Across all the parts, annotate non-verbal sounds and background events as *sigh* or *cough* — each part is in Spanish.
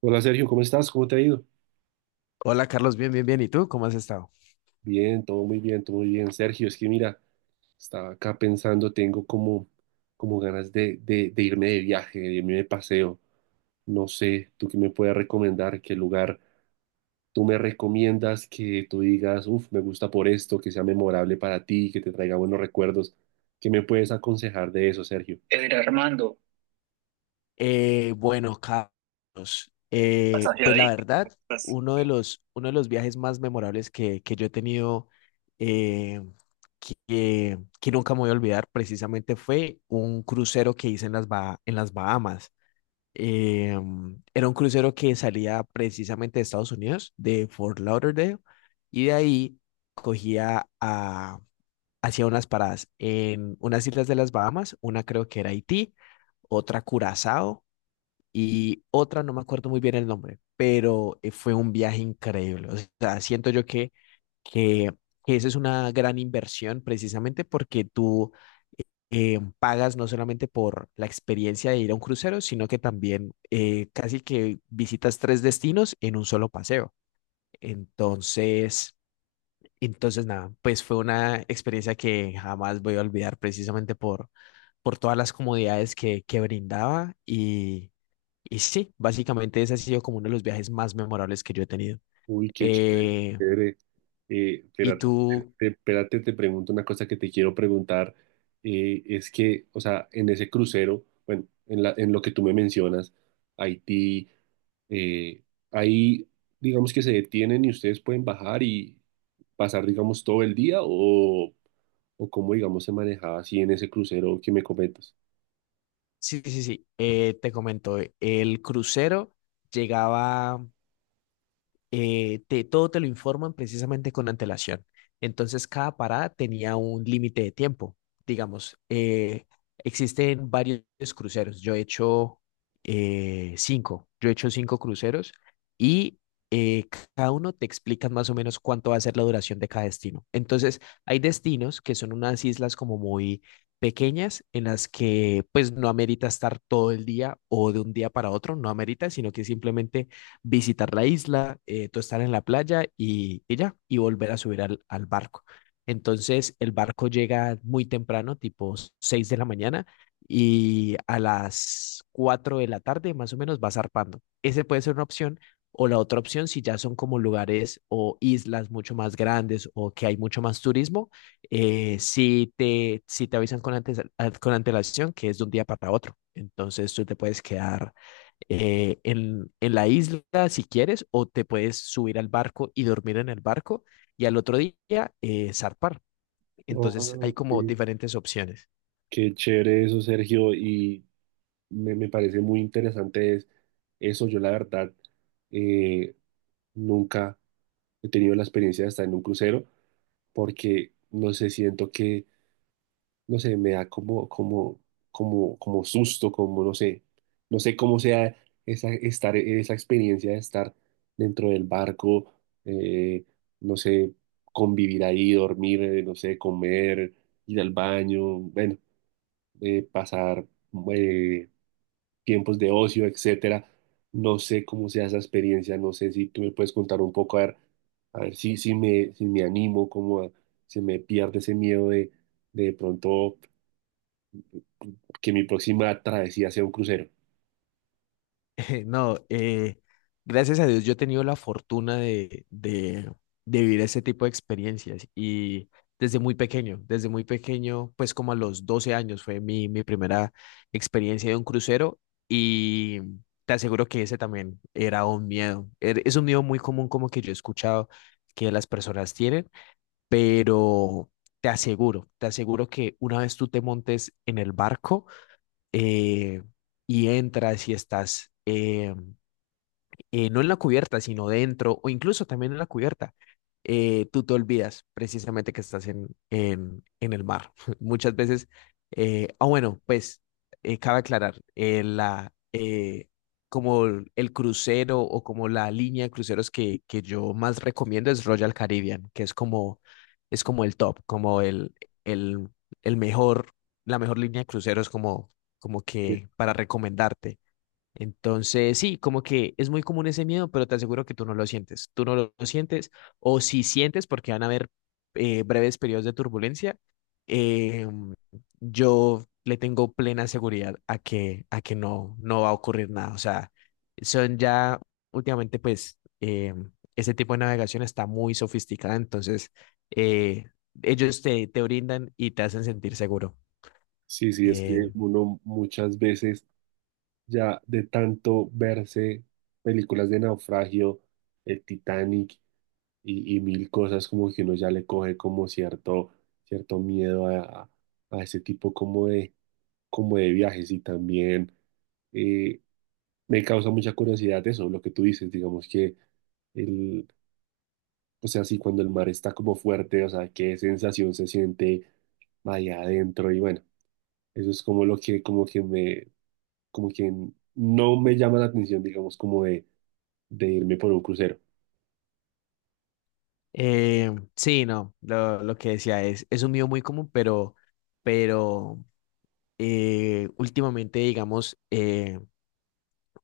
Hola Sergio, ¿cómo estás? ¿Cómo te ha ido? Hola Carlos, bien. ¿Y tú? ¿Cómo has estado? Bien, todo muy bien, todo muy bien. Sergio, es que mira, estaba acá pensando, tengo como, como ganas de irme de viaje, de irme de paseo. No sé, ¿tú qué me puedes recomendar? ¿Qué lugar tú me recomiendas que tú digas, uff, me gusta por esto, que sea memorable para ti, que te traiga buenos recuerdos? ¿Qué me puedes aconsejar de eso, Sergio? Mira, Armando, Bueno, Carlos, estás ansiado pues ahí, la verdad, estás. Uno de los viajes más memorables que yo he tenido, eh, que nunca me voy a olvidar, precisamente fue un crucero que hice en en las Bahamas. Eh, Era un crucero que salía precisamente de Estados Unidos, de Fort Lauderdale, y de ahí cogía, hacía unas paradas en unas islas de las Bahamas, una creo que era Haití, otra Curazao y otra no me acuerdo muy bien el nombre, pero fue un viaje increíble. O sea, siento yo que, que esa es una gran inversión precisamente porque tú pagas no solamente por la experiencia de ir a un crucero, sino que también casi que visitas tres destinos en un solo paseo. Entonces... Entonces, nada, pues fue una experiencia que jamás voy a olvidar precisamente por todas las comodidades que brindaba y sí, básicamente ese ha sido como uno de los viajes más memorables que yo he tenido. Uy, qué chévere, Eh, chévere. Y Espérate, tú, espérate, te pregunto una cosa que te quiero preguntar. Es que, o sea, en ese crucero, bueno, en la, en lo que tú me mencionas, Haití, eh, ahí, digamos que se detienen y ustedes pueden bajar y pasar, digamos, todo el día o cómo, digamos, se manejaba así en ese crucero que me comentas. sí, sí, sí, te comento, el crucero llegaba, todo te lo informan precisamente con antelación. Entonces, cada parada tenía un límite de tiempo. Digamos, existen varios cruceros. Yo he hecho cinco. Yo he hecho cinco cruceros y eh, cada uno te explica más o menos cuánto va a ser la duración de cada destino. Entonces, hay destinos que son unas islas como muy pequeñas en las que pues no amerita estar todo el día o de un día para otro, no amerita, sino que simplemente visitar la isla, tú estar en la playa y ya, y volver a subir al barco. Entonces el barco llega muy temprano, tipo 6 de la mañana, y a las 4 de la tarde más o menos va zarpando. Ese puede ser una opción. O la otra opción, si ya son como lugares o islas mucho más grandes o que hay mucho más turismo, si te avisan con, antes, ah, con antelación que es de un día para otro. Entonces tú te puedes quedar en la isla si quieres, o te puedes subir al barco y dormir en el barco y al otro día zarpar. Ah, Entonces hay como ok. diferentes opciones. Qué chévere eso, Sergio. Y me parece muy interesante es eso. Yo la verdad eh, nunca he tenido la experiencia de estar en un crucero porque no sé, siento que, no sé, me da como, como, como, como susto, como no sé, no sé cómo sea esa, estar, esa experiencia de estar dentro del barco, eh, no sé, convivir ahí, dormir, no sé, comer, ir al baño, bueno, pasar... eh, tiempos de ocio, etcétera. No sé cómo sea esa experiencia, no sé si tú me puedes contar un poco, a ver si, si me, si me animo, se me pierde ese miedo de pronto que mi próxima travesía sea un crucero. *laughs* No, gracias a Dios yo he tenido la fortuna de vivir ese tipo de experiencias y desde muy pequeño, pues como a los 12 años fue mi primera experiencia de un crucero y te aseguro que ese también era un miedo. Es un miedo muy común como que yo he escuchado que las personas tienen, pero te aseguro que una vez tú te montes en el barco, eh, y entras y estás no en la cubierta, sino dentro o incluso también en la cubierta, tú te olvidas precisamente que estás en el mar. *laughs* Muchas veces, bueno, pues cabe aclarar, como el crucero o como la línea de cruceros que yo más recomiendo es Royal Caribbean, que es como el top, como el, el mejor, la mejor línea de cruceros como, como Que- que para recomendarte. Entonces, sí, como que es muy común ese miedo, pero te aseguro que tú no lo sientes. Tú no lo sientes, o si sientes, porque van a haber breves periodos de turbulencia, eh, yo le tengo plena seguridad a a que no, no va a ocurrir nada. O sea, son ya últimamente, pues, ese tipo de navegación está muy sofisticada, entonces eh, ellos te brindan y te hacen sentir seguro. Sí, sí, es Eh, que uno muchas veces ya de tanto verse películas de naufragio, el Titanic y mil cosas, como que uno ya le coge como cierto, cierto miedo a ese tipo como de viajes y también eh, me causa mucha curiosidad eso, lo que tú dices, digamos que el, o sea, sí, cuando el mar está como fuerte, o sea, qué sensación se siente allá adentro y bueno, eso es como lo que, como que me, como que no me llama la atención, digamos, como de irme por un crucero. Sí, no, lo que decía es un miedo muy común, pero últimamente, digamos,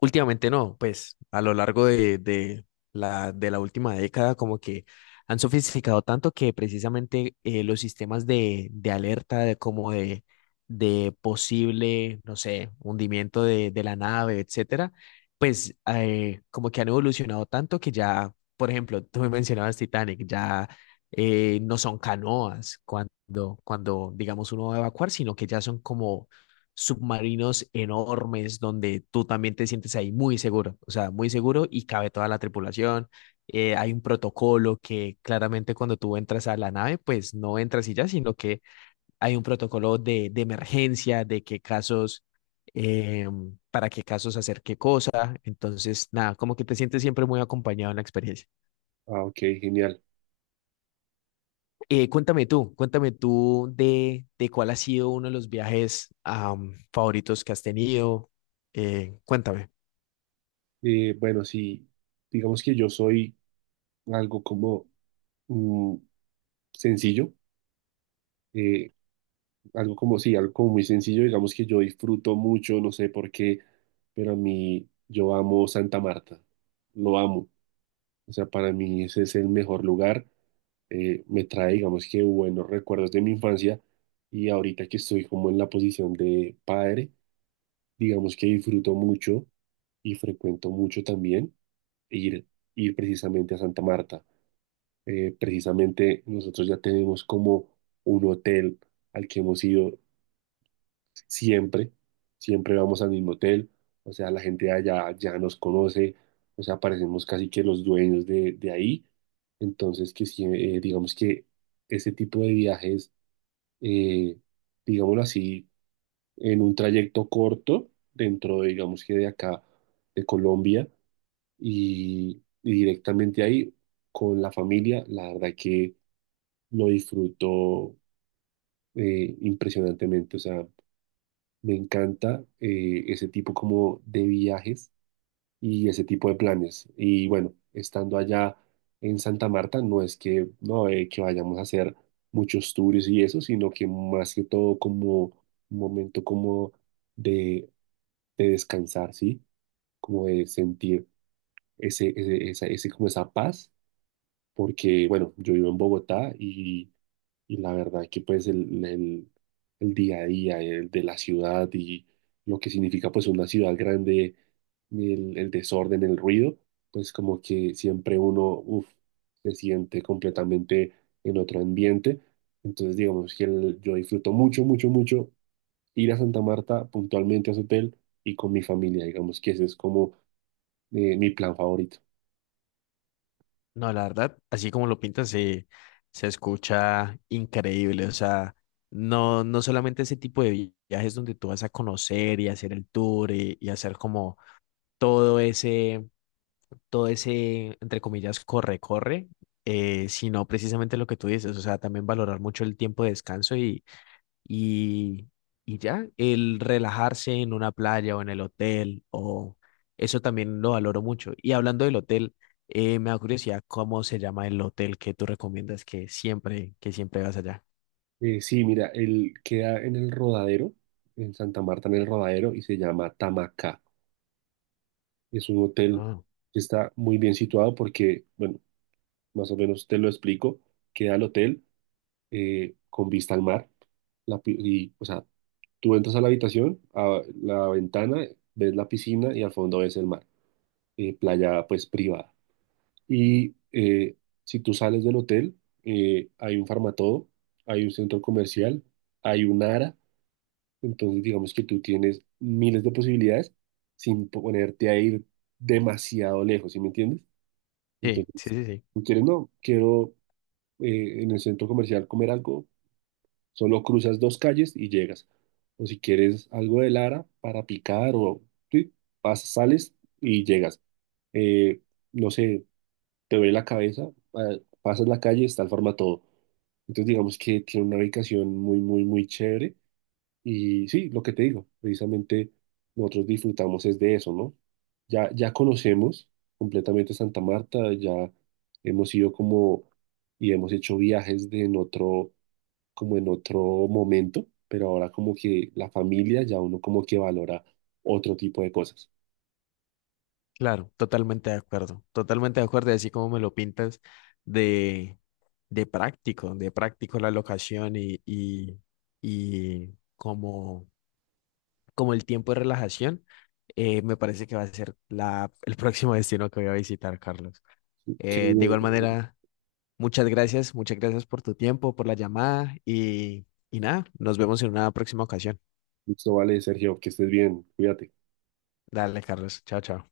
últimamente no, pues a lo largo de de la última década como que han sofisticado tanto que precisamente los sistemas de alerta de como de posible, no sé, hundimiento de la nave, etcétera, pues como que han evolucionado tanto que ya, por ejemplo, tú me mencionabas Titanic, ya no son canoas cuando digamos uno va a evacuar, sino que ya son como submarinos enormes donde tú también te sientes ahí muy seguro, o sea, muy seguro y cabe toda la tripulación. Hay un protocolo que claramente cuando tú entras a la nave, pues no entras y ya, sino que hay un protocolo de emergencia, de qué casos, eh, para qué casos hacer qué cosa. Entonces, nada, como que te sientes siempre muy acompañado en la experiencia. Ah, ok, genial. Cuéntame tú, cuéntame tú de cuál ha sido uno de los viajes favoritos que has tenido. Cuéntame. Bueno, sí, digamos que yo soy algo como mm, sencillo. Eh, algo como sí, algo como muy sencillo, digamos que yo disfruto mucho, no sé por qué, pero a mí yo amo Santa Marta, lo amo. O sea, para mí ese es el mejor lugar, me trae, digamos que buenos recuerdos de mi infancia y ahorita que estoy como en la posición de padre, digamos que disfruto mucho y frecuento mucho también ir, ir precisamente a Santa Marta. Precisamente nosotros ya tenemos como un hotel al que hemos ido siempre, siempre vamos al mismo hotel, o sea, la gente de allá ya nos conoce, o sea, parecemos casi que los dueños de ahí, entonces que sí, digamos que ese tipo de viajes, eh, digámoslo así, en un trayecto corto, dentro de, digamos que de acá, de Colombia, y directamente ahí con la familia, la verdad que lo disfruto impresionantemente, o sea, me encanta ese tipo como de viajes y ese tipo de planes. Y bueno, estando allá en Santa Marta, no es que, no, que vayamos a hacer muchos tours y eso, sino que más que todo como un momento como de, de descansar, ¿sí? Como de sentir ese, ese, esa, ese, como esa paz porque, bueno, yo vivo en Bogotá y la verdad que pues el, el día a día el de la ciudad y lo que significa pues una ciudad grande, el desorden, el ruido, pues como que siempre uno uf, se siente completamente en otro ambiente. Entonces digamos que yo disfruto mucho, mucho, mucho ir a Santa Marta puntualmente a su hotel y con mi familia, digamos que ese es como mi plan favorito. No, la verdad, así como lo pintas, se escucha increíble. O sea, no, no solamente ese tipo de viajes donde tú vas a conocer y hacer el tour y hacer como todo ese, todo ese, entre comillas, corre, corre, sino precisamente lo que tú dices. O sea, también valorar mucho el tiempo de descanso y, y ya, el relajarse en una playa o en el hotel, o eso también lo valoro mucho. Y hablando del hotel, me da curiosidad cómo se llama el hotel que tú recomiendas que siempre vas allá. Sí, mira, él queda en el Rodadero, en Santa Marta, en el Rodadero, y se llama Tamacá. Es un hotel Ah, que está muy bien situado porque, bueno, más o menos te lo explico. Queda el hotel con vista al mar. La, y, o sea, tú entras a la habitación, a la ventana, ves la piscina y al fondo ves el mar. Playa, pues, privada. Y si tú sales del hotel, hay un farmatodo, hay un centro comercial, hay un ARA. Entonces, digamos que tú tienes miles de posibilidades sin ponerte a ir demasiado lejos, ¿sí me entiendes? sí, sí, Entonces, sí, sí. tú quieres, no, quiero en el centro comercial comer algo, solo cruzas dos calles y llegas. O si quieres algo de Lara para picar o sí, pasas, sales y llegas. Eh, no sé, te duele la cabeza, pasas la calle, está el todo. Entonces, digamos que tiene una ubicación muy, muy, muy chévere y sí, lo que te digo, precisamente nosotros disfrutamos es de eso, ¿no? Ya, ya conocemos completamente Santa Marta, ya hemos ido como y hemos hecho viajes de en otro, como en otro momento, pero ahora como que la familia ya uno como que valora otro tipo de cosas. Claro, totalmente de acuerdo, y así como me lo pintas de, de práctico la locación y y como como el tiempo de relajación, me parece que va a ser el *laughs* próximo destino que voy a visitar, Carlos. Qué De bien, igual qué bien. manera, muchas gracias por tu tiempo, por la llamada y nada, nos vemos en una próxima ocasión. Listo, vale, Sergio, que estés bien, cuídate. Dale, Carlos. Chao, chao.